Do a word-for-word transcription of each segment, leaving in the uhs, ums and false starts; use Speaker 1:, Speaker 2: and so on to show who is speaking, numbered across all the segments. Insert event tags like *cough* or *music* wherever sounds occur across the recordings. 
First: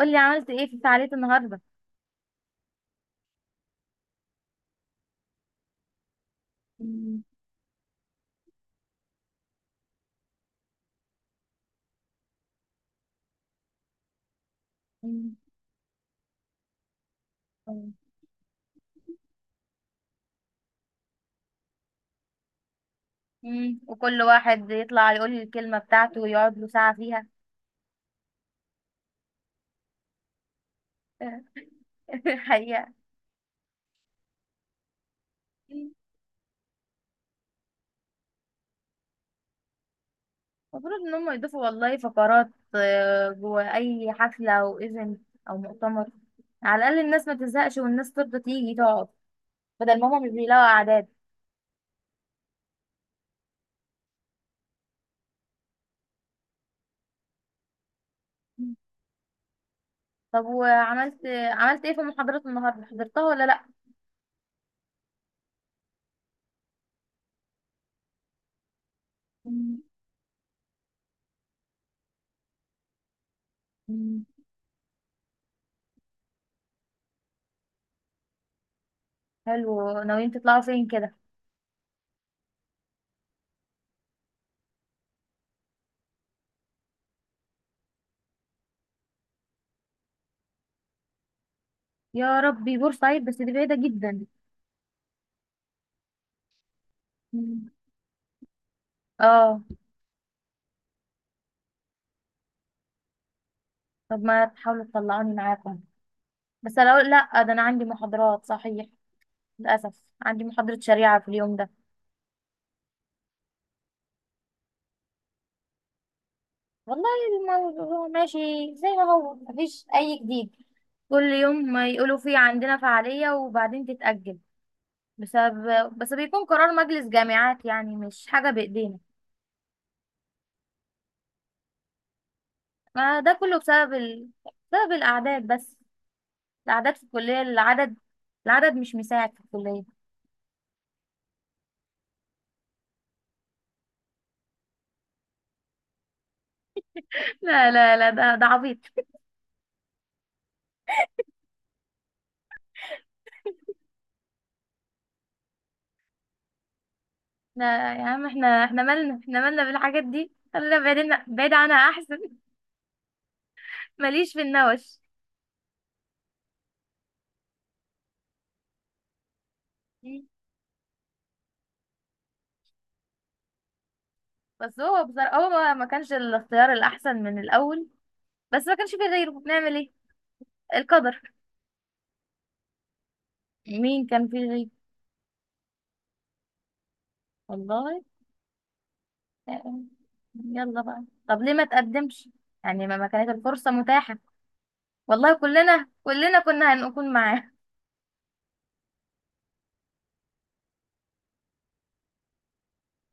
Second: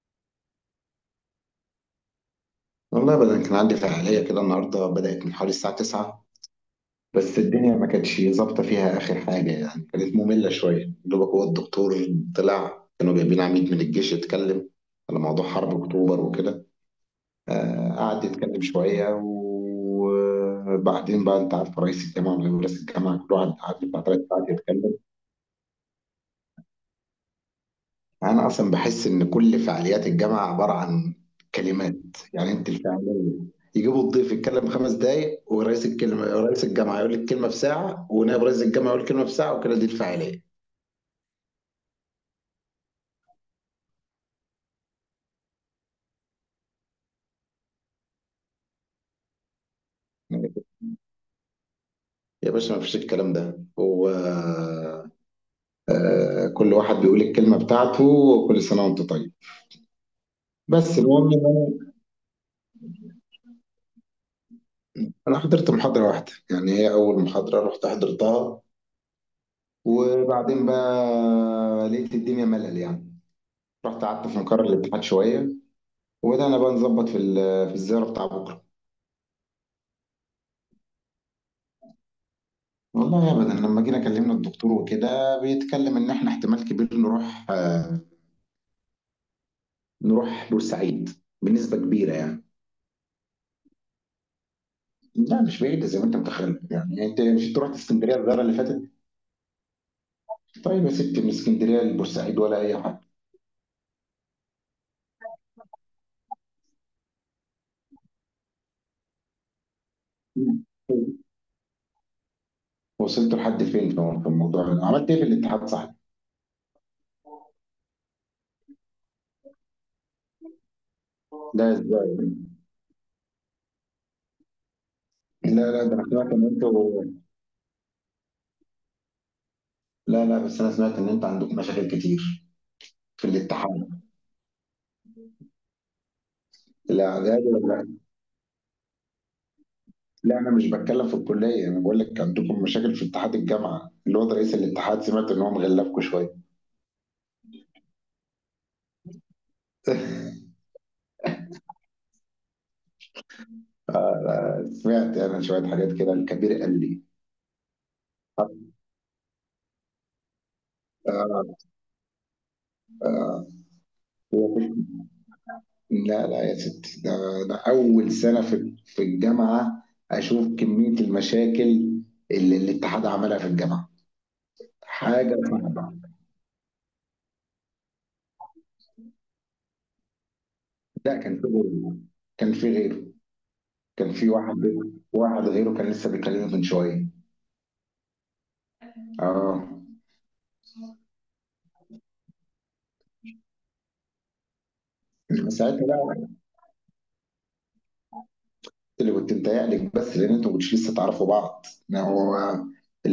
Speaker 1: قولي عملت ايه في فعالية النهاردة.
Speaker 2: والله بدل كان عندي فعالية كده النهاردة، بدأت من حوالي الساعة تسعة.
Speaker 1: *laughs*
Speaker 2: بس الدنيا ما كانتش ظابطة فيها آخر حاجة، يعني كانت مملة شوية دوبك، هو الدكتور طلع كانوا جايبين عميد من الجيش يتكلم على موضوع حرب أكتوبر وكده. آه قعد يتكلم شوية، وبعدين بقى أنت عارف، رئيس الجامعة ورئيس الجامعة كل واحد قعد
Speaker 1: مم.
Speaker 2: بتاع
Speaker 1: وكل
Speaker 2: تلات ساعات
Speaker 1: واحد
Speaker 2: يتكلم.
Speaker 1: يطلع يقول لي الكلمة بتاعته ويقعد له ساعة فيها.
Speaker 2: انا اصلا بحس ان كل فعاليات الجامعه عباره عن كلمات.
Speaker 1: *laughs*
Speaker 2: يعني انت
Speaker 1: الحقيقة،
Speaker 2: الفعاليه يجيبوا الضيف يتكلم خمس دقايق، ورئيس الكلمه رئيس الجامعه يقول الكلمه في ساعه، ونائب رئيس الجامعه يقول الكلمه في ساعه، وكده دي الفعاليه.
Speaker 1: المفروض ان هم يضيفوا والله فقرات، آه، جوه اي حفلة او ايفنت او مؤتمر، على الاقل الناس ما تزهقش والناس ترضى تيجي تقعد، بدل ما هم مش بيلاقوا اعداد.
Speaker 2: يا باشا ما فيش الكلام ده. هو آه، كل واحد بيقول الكلمه بتاعته. وكل سنه وانت طيب.
Speaker 1: طب
Speaker 2: بس
Speaker 1: وعملت
Speaker 2: المهم ان انا
Speaker 1: عملت ايه في محاضرات النهاردة، حضرتها ولا لا؟
Speaker 2: أنا حضرت محاضره واحده، يعني هي اول محاضره رحت حضرتها. وبعدين بقى لقيت الدنيا ملل يعني. رحت قعدت في مقر الاتحاد شويه، وبدأنا بقى نظبط في ال- في الزيارة بتاع بكرة.
Speaker 1: حلو، ناويين تطلعوا فين كده؟
Speaker 2: والله أبدا، لما جينا كلمنا الدكتور وكده بيتكلم إن إحنا احتمال كبير نروح، آه، نروح بورسعيد بنسبة كبيرة
Speaker 1: يا
Speaker 2: يعني.
Speaker 1: ربي، بورسعيد بس دي بعيدة جدا.
Speaker 2: لا مش بعيدة زي ما أنت متخيل، يعني أنت مش تروح اسكندرية الزيارة اللي فاتت؟
Speaker 1: اه.
Speaker 2: طيب يا ستي، من اسكندرية لبورسعيد ولا أي حاجة.
Speaker 1: طب ما تحاولوا تطلعوني معاكم، بس انا اقول لا، ده انا عندي محاضرات صحيح، للاسف عندي محاضرة شريعة في اليوم ده.
Speaker 2: وصلت لحد فين في في الموضوع ده؟ عملت إيه في الاتحاد صحيح؟
Speaker 1: والله الموضوع *laughs* ماشي زي ما هو، مفيش اي جديد، كل يوم
Speaker 2: لا
Speaker 1: ما يقولوا
Speaker 2: إزاي؟
Speaker 1: في عندنا فعالية وبعدين تتأجل.
Speaker 2: لا، لا، ده
Speaker 1: بسبب
Speaker 2: أنا
Speaker 1: بس
Speaker 2: سمعت إن
Speaker 1: بيكون قرار
Speaker 2: أنتوا.
Speaker 1: مجلس جامعات، يعني مش حاجة بايدينا.
Speaker 2: لا، لا، بس أنا سمعت إن أنتوا عندكم مشاكل كتير
Speaker 1: ما
Speaker 2: في
Speaker 1: ده كله بسبب
Speaker 2: الاتحاد.
Speaker 1: ال... بسبب الاعداد بس، الاعداد في
Speaker 2: لا،
Speaker 1: الكلية،
Speaker 2: لا،
Speaker 1: العدد، العدد مش مساعد في الكلية.
Speaker 2: لا، انا مش بتكلم في الكليه، انا بقول لك عندكم مشاكل في اتحاد الجامعه. الواد رئيس الاتحاد سمعت ان هو مغلفكم شويه.
Speaker 1: لا لا لا ده ده عبيط.
Speaker 2: سمعت انا شويه حاجات كده، الكبير قال لي.
Speaker 1: احنا يا عم، احنا احنا مالنا، احنا مالنا بالحاجات دي، خلينا بعيدنا بعيد
Speaker 2: آه،
Speaker 1: عنها احسن. *laughs* ماليش في
Speaker 2: هو في-
Speaker 1: النوش.
Speaker 2: لا، لا، يا ستي، ده, ده اول سنه في في الجامعه.
Speaker 1: مم.
Speaker 2: اشوف كميه المشاكل اللي الاتحاد عملها في الجامعه.
Speaker 1: بس هو
Speaker 2: حاجه
Speaker 1: بصراحة هو ما ما
Speaker 2: صعبه.
Speaker 1: كانش الاختيار الأحسن من الأول، بس ما كانش فيه غيره، نعمل ايه؟
Speaker 2: لا
Speaker 1: القدر.
Speaker 2: كان في غيره، كان في غيره،
Speaker 1: مين
Speaker 2: كان
Speaker 1: كان
Speaker 2: في
Speaker 1: فيه
Speaker 2: واحد.
Speaker 1: غيره؟
Speaker 2: واحد غيره كان لسه بيكلمني من شويه.
Speaker 1: والله.
Speaker 2: اه.
Speaker 1: آه. يلا بقى. طب ليه ما تقدمش؟ يعني ما ما كانت الفرصة متاحة، والله كلنا
Speaker 2: ساعتها
Speaker 1: كلنا كنا هنكون معاه.
Speaker 2: اللي كنت متهيألك، بس لان انتوا مش لسه تعرفوا بعض. ما هو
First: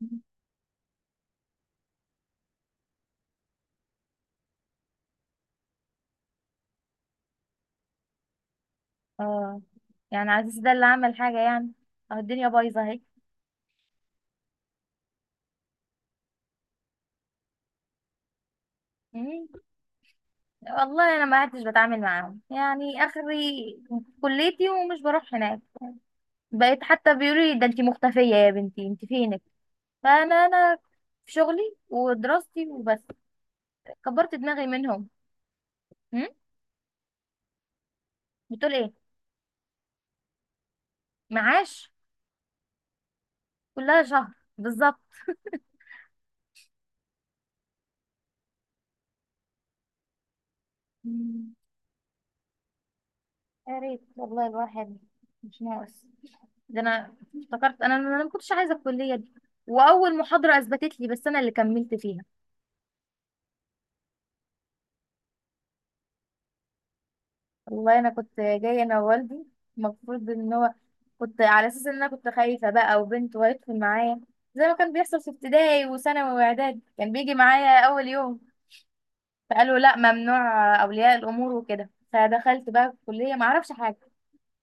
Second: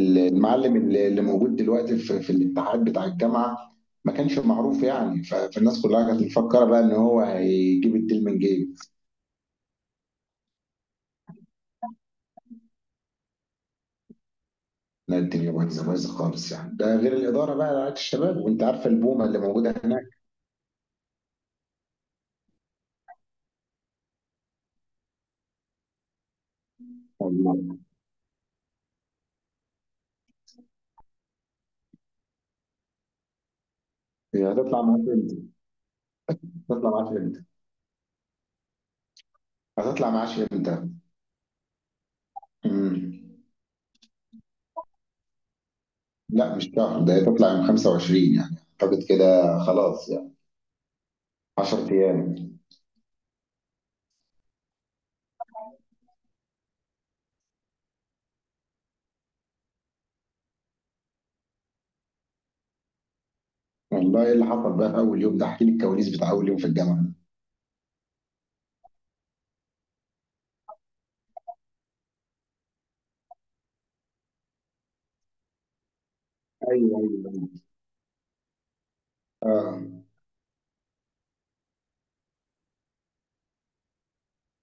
Speaker 1: *laughs*
Speaker 2: اللي اللي موجود دلوقتي في, في الاتحاد بتاع الجامعه ما كانش معروف يعني، ف- فالناس كلها كانت مفكره بقى ان هو هيجيب الديل من جيب.
Speaker 1: اه، يعني عزيز ده اللي عمل حاجة يعني؟ اه، الدنيا بايظة.
Speaker 2: لا الدنيا بايظه بايظه خالص يعني، ده غير الاداره بقى، رعايه الشباب، وانت عارفه البومه اللي
Speaker 1: اهي.
Speaker 2: موجوده هناك.
Speaker 1: والله انا ما عدتش بتعامل معاهم يعني اخري كليتي، ومش بروح هناك، بقيت حتى بيقولوا لي ده
Speaker 2: والله.
Speaker 1: انتي مختفيه يا بنتي، انتي فينك. فانا انا في شغلي ودراستي وبس، كبرت
Speaker 2: هي
Speaker 1: دماغي
Speaker 2: هتطلع معاك
Speaker 1: منهم.
Speaker 2: امتى؟
Speaker 1: هم؟
Speaker 2: هتطلع معاك امتى؟
Speaker 1: بتقول ايه؟
Speaker 2: هتطلع معاش امتى؟
Speaker 1: معاش؟
Speaker 2: مم.
Speaker 1: كلها شهر بالظبط.
Speaker 2: لا مش شهر، ده هتطلع يوم خمسة وعشرين يعني. اعتقد كده خلاص يعني.
Speaker 1: مم.
Speaker 2: عشر ايام.
Speaker 1: يا ريت والله، الواحد مش ناقص، ده انا افتكرت انا انا ما كنتش عايزه الكليه دي، واول محاضره اثبتت لي، بس انا اللي كملت فيها.
Speaker 2: والله ايه اللي حصل بقى في اول يوم ده؟ احكي لي الكواليس بتاع اول يوم في الجامعه.
Speaker 1: والله انا كنت جايه انا ووالدي، المفروض ان هو، كنت على اساس ان انا كنت خايفه بقى وبنت، وهيدخل معايا زي ما كان بيحصل في ابتدائي وثانوي واعدادي،
Speaker 2: ايوه،
Speaker 1: كان
Speaker 2: ايوه.
Speaker 1: بيجي معايا اول يوم. فقالوا
Speaker 2: اه.
Speaker 1: لا ممنوع اولياء الامور وكده، فدخلت بقى الكليه ما اعرفش حاجه،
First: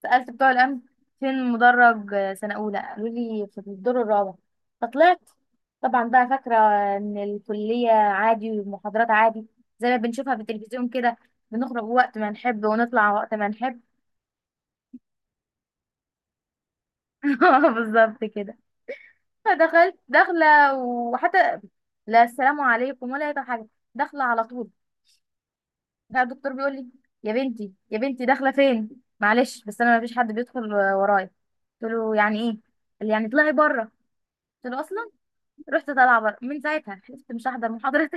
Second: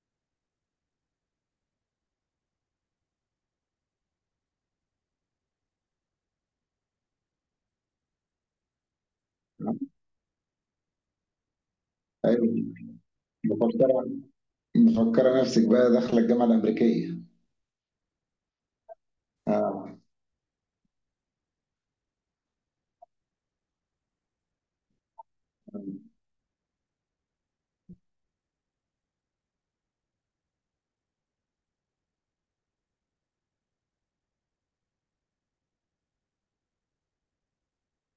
Speaker 1: سالت بتوع الامن فين مدرج سنه اولى، قالوا لي في الدور الرابع، فطلعت. طبعا بقى فاكره ان الكليه عادي والمحاضرات عادي، زي ما بنشوفها في التلفزيون كده، بنخرج وقت ما نحب
Speaker 2: ايوه.
Speaker 1: ونطلع وقت ما نحب.
Speaker 2: مفكره مفكره نفسك بقى داخله الجامعه الامريكيه.
Speaker 1: *laughs* اه بالظبط كده.
Speaker 2: اه.
Speaker 1: فدخلت داخله، وحتى لا السلام عليكم ولا اي حاجه، داخله على طول.
Speaker 2: آه.
Speaker 1: بقى الدكتور بيقول لي يا بنتي، يا بنتي داخله فين؟ معلش بس انا ما فيش حد بيدخل ورايا. قلت له يعني ايه؟ قال لي يعني اطلعي بره. قلت له اصلا، رحت طالعه بره، من ساعتها حلفت مش هحضر محاضره.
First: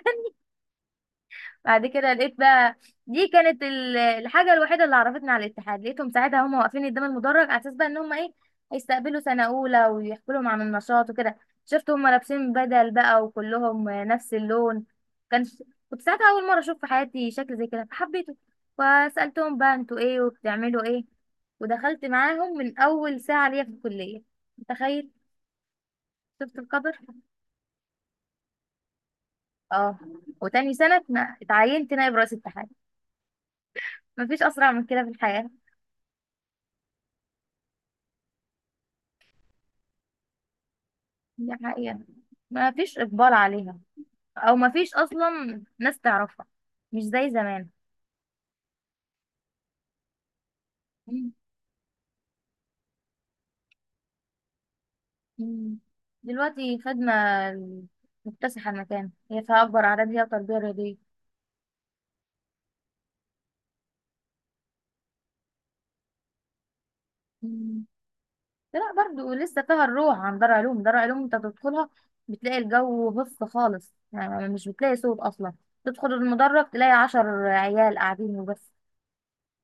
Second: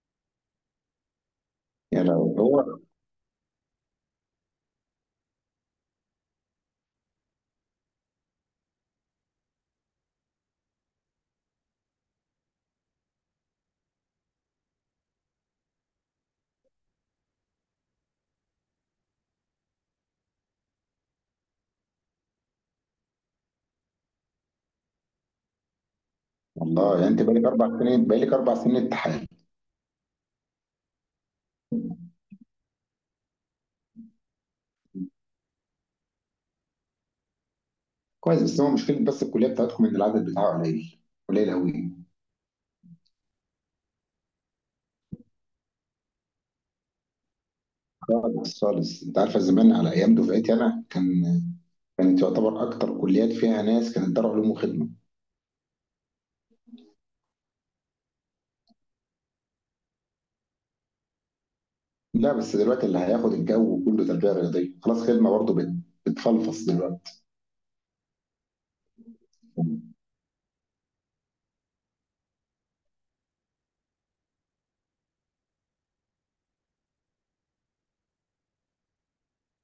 Speaker 1: بعد
Speaker 2: يا
Speaker 1: كده
Speaker 2: لو
Speaker 1: لقيت بقى،
Speaker 2: هو.
Speaker 1: دي كانت ال- الحاجة الوحيدة اللي عرفتنا على الاتحاد، لقيتهم ساعتها هم واقفين قدام المدرج، على اساس بقى ان هم ايه، هيستقبلوا سنة اولى ويحكوا لهم عن النشاط وكده. شفت هم لابسين بدل بقى وكلهم نفس اللون، كان، كنت ساعتها اول مرة اشوف في حياتي شكل زي كده فحبيته، فسألتهم بقى انتوا ايه وبتعملوا ايه، ودخلت معاهم من اول ساعة ليا في الكلية. متخيل؟ شفت
Speaker 2: والله
Speaker 1: القدر؟
Speaker 2: يعني انت بقالك اربع سنين، بقالك اربع سنين امتحان.
Speaker 1: اه. وتاني سنة اتنا- اتعينت نائب رئيس اتحاد، مفيش اسرع من كده في الحياة.
Speaker 2: كويس. بس هو مشكله، بس الكليه بتاعتكم ان العدد بتاعه قليل. قليل
Speaker 1: دي
Speaker 2: قوي.
Speaker 1: حقيقة، ما فيش إقبال عليها، أو ما فيش أصلا ناس تعرفها، مش زي زمان.
Speaker 2: خالص، خالص. انت عارفه زمان على ايام دفعتي انا، كان
Speaker 1: مم.
Speaker 2: كانت يعتبر اكتر كليات فيها ناس كانت دار علوم وخدمه.
Speaker 1: مم. دلوقتي خدمة مكتسحة المكان، هي فيها أكبر أعداد، هي التربية الرياضية.
Speaker 2: لا بس دلوقتي اللي هياخد الجو كله تربية رياضية. خلاص خدمة برضه بت- بتفلفص دلوقتي.
Speaker 1: مم. لا برضو لسه فيها الروح، عن دار علوم، دار علوم أنت تدخلها بتلاقي الجو بص خالص، يعني مش بتلاقي صوت أصلا، تدخل المدرج تلاقي عشر عيال قاعدين وبس،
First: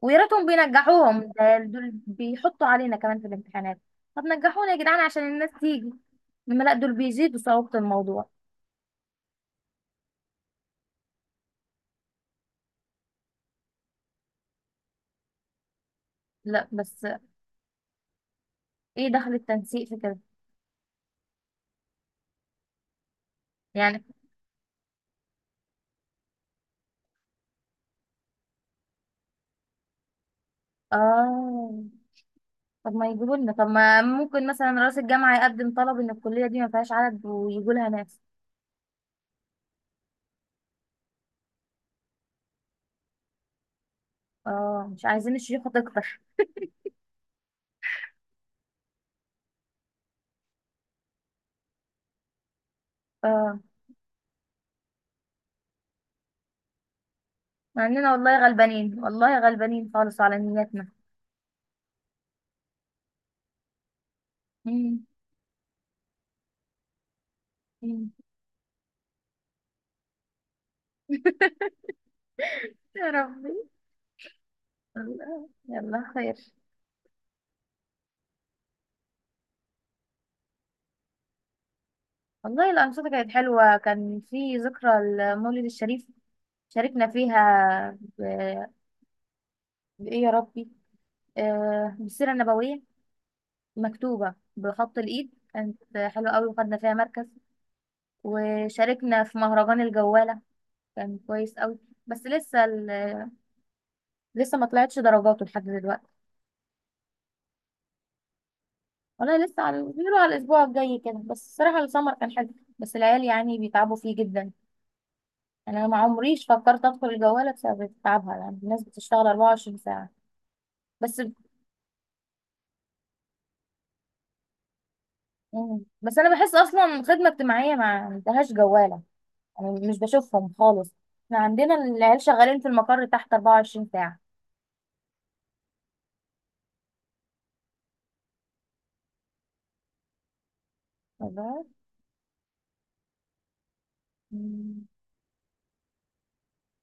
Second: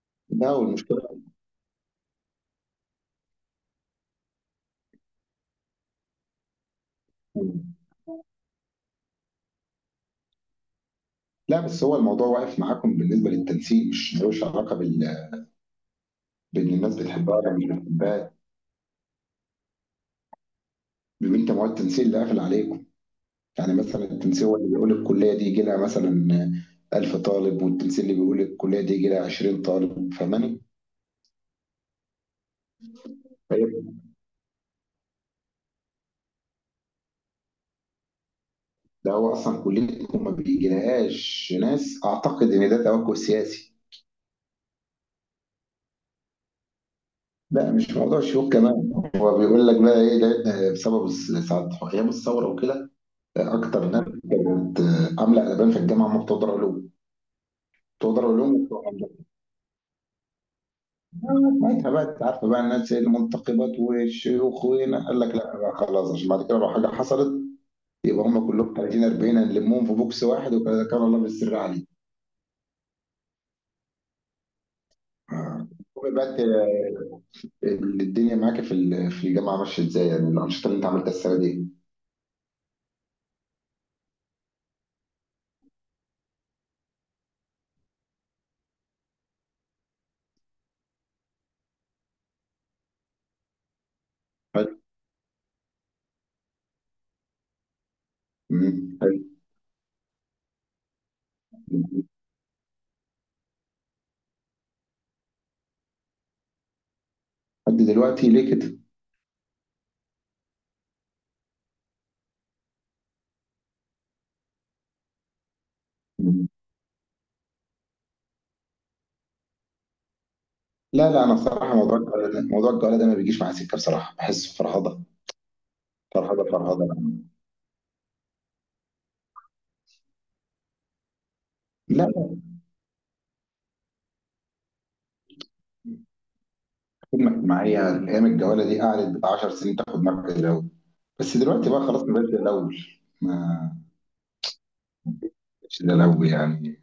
Speaker 1: ويا ريتهم
Speaker 2: لا والمشكلة.
Speaker 1: بينجحوهم، ده دول بيحطوا علينا كمان في الامتحانات. طب نجحونا يا جدعان عشان الناس تيجي، لما لا دول بيزيدوا صعوبة الموضوع.
Speaker 2: لا بس هو الموضوع واقف معاكم بالنسبة للتنسيق، مش ملوش علاقة بال
Speaker 1: لا
Speaker 2: بإن الناس
Speaker 1: بس.
Speaker 2: بتحبها ولا مش بتحبها.
Speaker 1: ايه دخل التنسيق في كده؟
Speaker 2: بيبقى أنت مواد التنسيق اللي قافل عليكم. يعني مثلا
Speaker 1: يعني.
Speaker 2: التنسيق هو اللي بيقول الكلية دي يجي لها مثلا ألف طالب، والتنسيق اللي بيقول الكلية دي يجي لها عشرين طالب. فاهماني؟
Speaker 1: اه. طب ما يجيبوا لنا، طب ما
Speaker 2: طيب.
Speaker 1: ممكن مثلا رئيس الجامعة يقدم طلب ان الكلية دي ما فيهاش عدد ويجوا لها ناس.
Speaker 2: ده هو أصلا كليتكم ما بيجيلهاش ناس، أعتقد إن ده توجه سياسي.
Speaker 1: اه مش عايزين الشيوخة تكتر.
Speaker 2: لا مش موضوع شيوخ كمان. هو بيقول لك بقى ايه، لان بسبب الس- ساعة ايام الثوره وكده.
Speaker 1: اه.
Speaker 2: اكتر ناس كانت عامله قلبان في الجامعه هم بتوع دار علوم.
Speaker 1: مع
Speaker 2: بتوع
Speaker 1: اننا
Speaker 2: دار
Speaker 1: والله
Speaker 2: علوم وبتوع
Speaker 1: غلبانين،
Speaker 2: هندسه.
Speaker 1: والله غلبانين خالص على نياتنا.
Speaker 2: آه، ساعتها بقى انت عارفه بقى، الناس المنتقبات والشيوخ،
Speaker 1: مم.
Speaker 2: وهنا قال لك لا بقى خلاص، عشان بعد كده لو حاجه حصلت
Speaker 1: مم.
Speaker 2: يبقى هم كلهم تلاتين أربعين هنلمهم في بوكس واحد، وكان الله بالسر
Speaker 1: *laughs*
Speaker 2: عليه.
Speaker 1: يا ربي، الله
Speaker 2: آه.
Speaker 1: يلا
Speaker 2: بقى
Speaker 1: خير.
Speaker 2: إنت الدنيا معاك في ال- في الجامعه ماشيه ازاي؟ يعني الانشطه اللي انت عملتها السنه دي.
Speaker 1: والله الأنشطة كانت حلوة، كان في ذكرى المولد الشريف شاركنا فيها ب... بإيه يا ربي، آه، بالسيرة النبوية مكتوبة
Speaker 2: حلو.
Speaker 1: بخط الإيد، كانت حلوة قوي وخدنا فيها مركز.
Speaker 2: مم.
Speaker 1: وشاركنا في مهرجان الجوالة، كان كويس قوي،
Speaker 2: حلو.
Speaker 1: بس لسه ال- آه، لسه ما طلعتش درجاته لحد دلوقتي.
Speaker 2: لحد دلوقتي ليه كده؟
Speaker 1: والله لسه على بيقولوا على الأسبوع الجاي كده. بس الصراحة السمر كان حلو، بس العيال يعني بيتعبوا فيه جدا، يعني أنا ما عمريش
Speaker 2: مم.
Speaker 1: فكرت أدخل الجوالة بسبب تعبها، يعني الناس بتشتغل اربعة وعشرين ساعة.
Speaker 2: لا،
Speaker 1: بس،
Speaker 2: لا، انا بصراحه موضوع الجواله ده، موضوع الجواله ده ما بيجيش معايا سكه. بصراحه بحس فرهضه.
Speaker 1: مم. بس أنا
Speaker 2: فرهضه
Speaker 1: بحس
Speaker 2: فرهضه بقى.
Speaker 1: أصلا خدمة اجتماعية ما عندهاش جوالة، مش بشوفهم خالص، احنا عندنا
Speaker 2: لا،
Speaker 1: العيال
Speaker 2: لا.
Speaker 1: شغالين في المقر تحت اربعة وعشرين ساعة.
Speaker 2: خدمه اجتماعيه ايام الجواله دي قعدت بتاع عشر سنين تاخد مركز الاول. بس
Speaker 1: الله.
Speaker 2: دلوقتي بقى خلاص ما بقتش زي الاول. ما
Speaker 1: مم.
Speaker 2: بقتش زي الاول يعني.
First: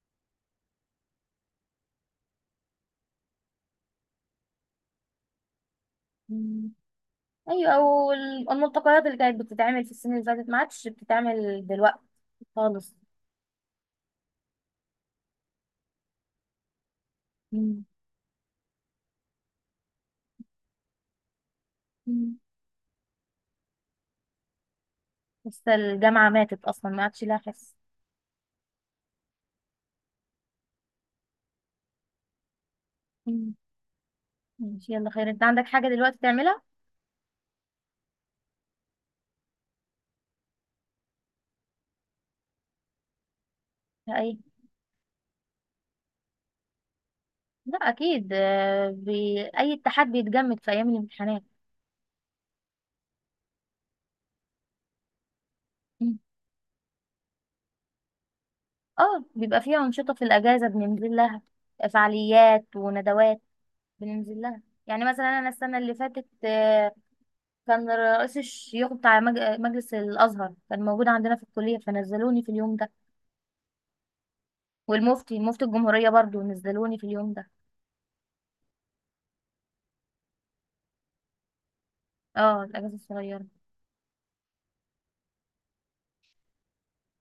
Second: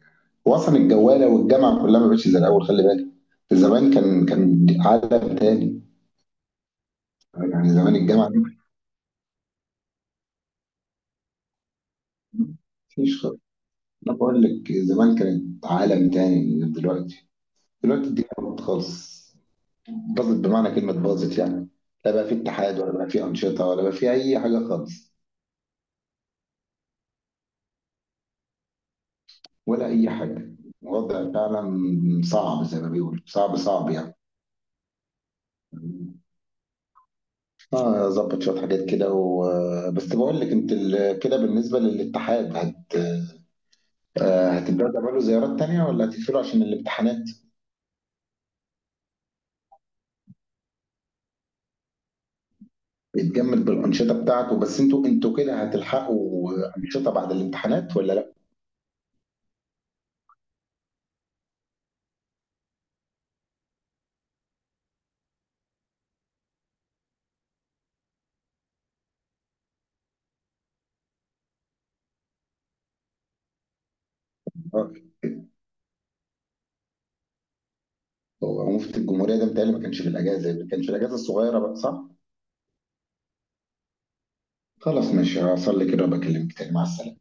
Speaker 2: هو اصلا الجواله والجامعه كلها ما بقتش زي الاول، خلي بالك. زمان كان كان عالم تاني.
Speaker 1: مم.
Speaker 2: يعني
Speaker 1: ايوه،
Speaker 2: زمان
Speaker 1: او
Speaker 2: الجامعه دي
Speaker 1: ال- الملتقيات اللي كانت بتتعمل في السنين اللي فاتت ما عادش بتتعمل دلوقتي. خالص.
Speaker 2: مفيش خالص. انا بقول لك زمان كانت عالم تاني غير دلوقتي.
Speaker 1: مم.
Speaker 2: دلوقتي الدنيا باظت خالص. باظت بمعنى كلمة باظت يعني. لا بقى
Speaker 1: مم.
Speaker 2: في اتحاد، ولا بقى في أنشطة، ولا بقى في أي حاجة خالص.
Speaker 1: لسه الجامعة ماتت اصلا، ما عادش لها حس.
Speaker 2: ولا أي حاجة. الوضع فعلا صعب، زي ما بيقولوا
Speaker 1: مم.
Speaker 2: صعب صعب يعني.
Speaker 1: ماشي، يلا خير. انت عندك حاجة دلوقتي تعملها؟
Speaker 2: اه ظبط شوية حاجات كده و... بس بقول لك انت ال... كده بالنسبة للاتحاد هت...
Speaker 1: اي.
Speaker 2: آه، هتبدأوا تعملوا زيارات تانية ولا هتقفلوا عشان الامتحانات؟
Speaker 1: لا اكيد، آه، بي... اي اتحاد بيتجمد في ايام الامتحانات.
Speaker 2: بيتجمد بالأنشطة بتاعته. بس انتوا انتوا كده
Speaker 1: مم.
Speaker 2: هتلحقوا أنشطة بعد الامتحانات ولا لا؟
Speaker 1: اه، بيبقى فيها انشطة في الاجازة بننزل لها، فعاليات وندوات بننزل لها. يعني مثلا انا السنه اللي فاتت آه، كان رئيس الشيوخ بتاع مج- مجلس الازهر كان موجود عندنا في الكليه، فنزلوني في اليوم ده،
Speaker 2: آه،
Speaker 1: والمفتي مفتي الجمهوريه برضو نزلوني في اليوم ده.
Speaker 2: هو مفتي الجمهورية ده متهيألي ما كانش في الأجازة. ما كانش في الأجازة الصغيرة بقى صح؟
Speaker 1: اه الاجازه الصغيره.
Speaker 2: خلاص ماشي، هصلي كده وبكلمك تاني. مع السلامة.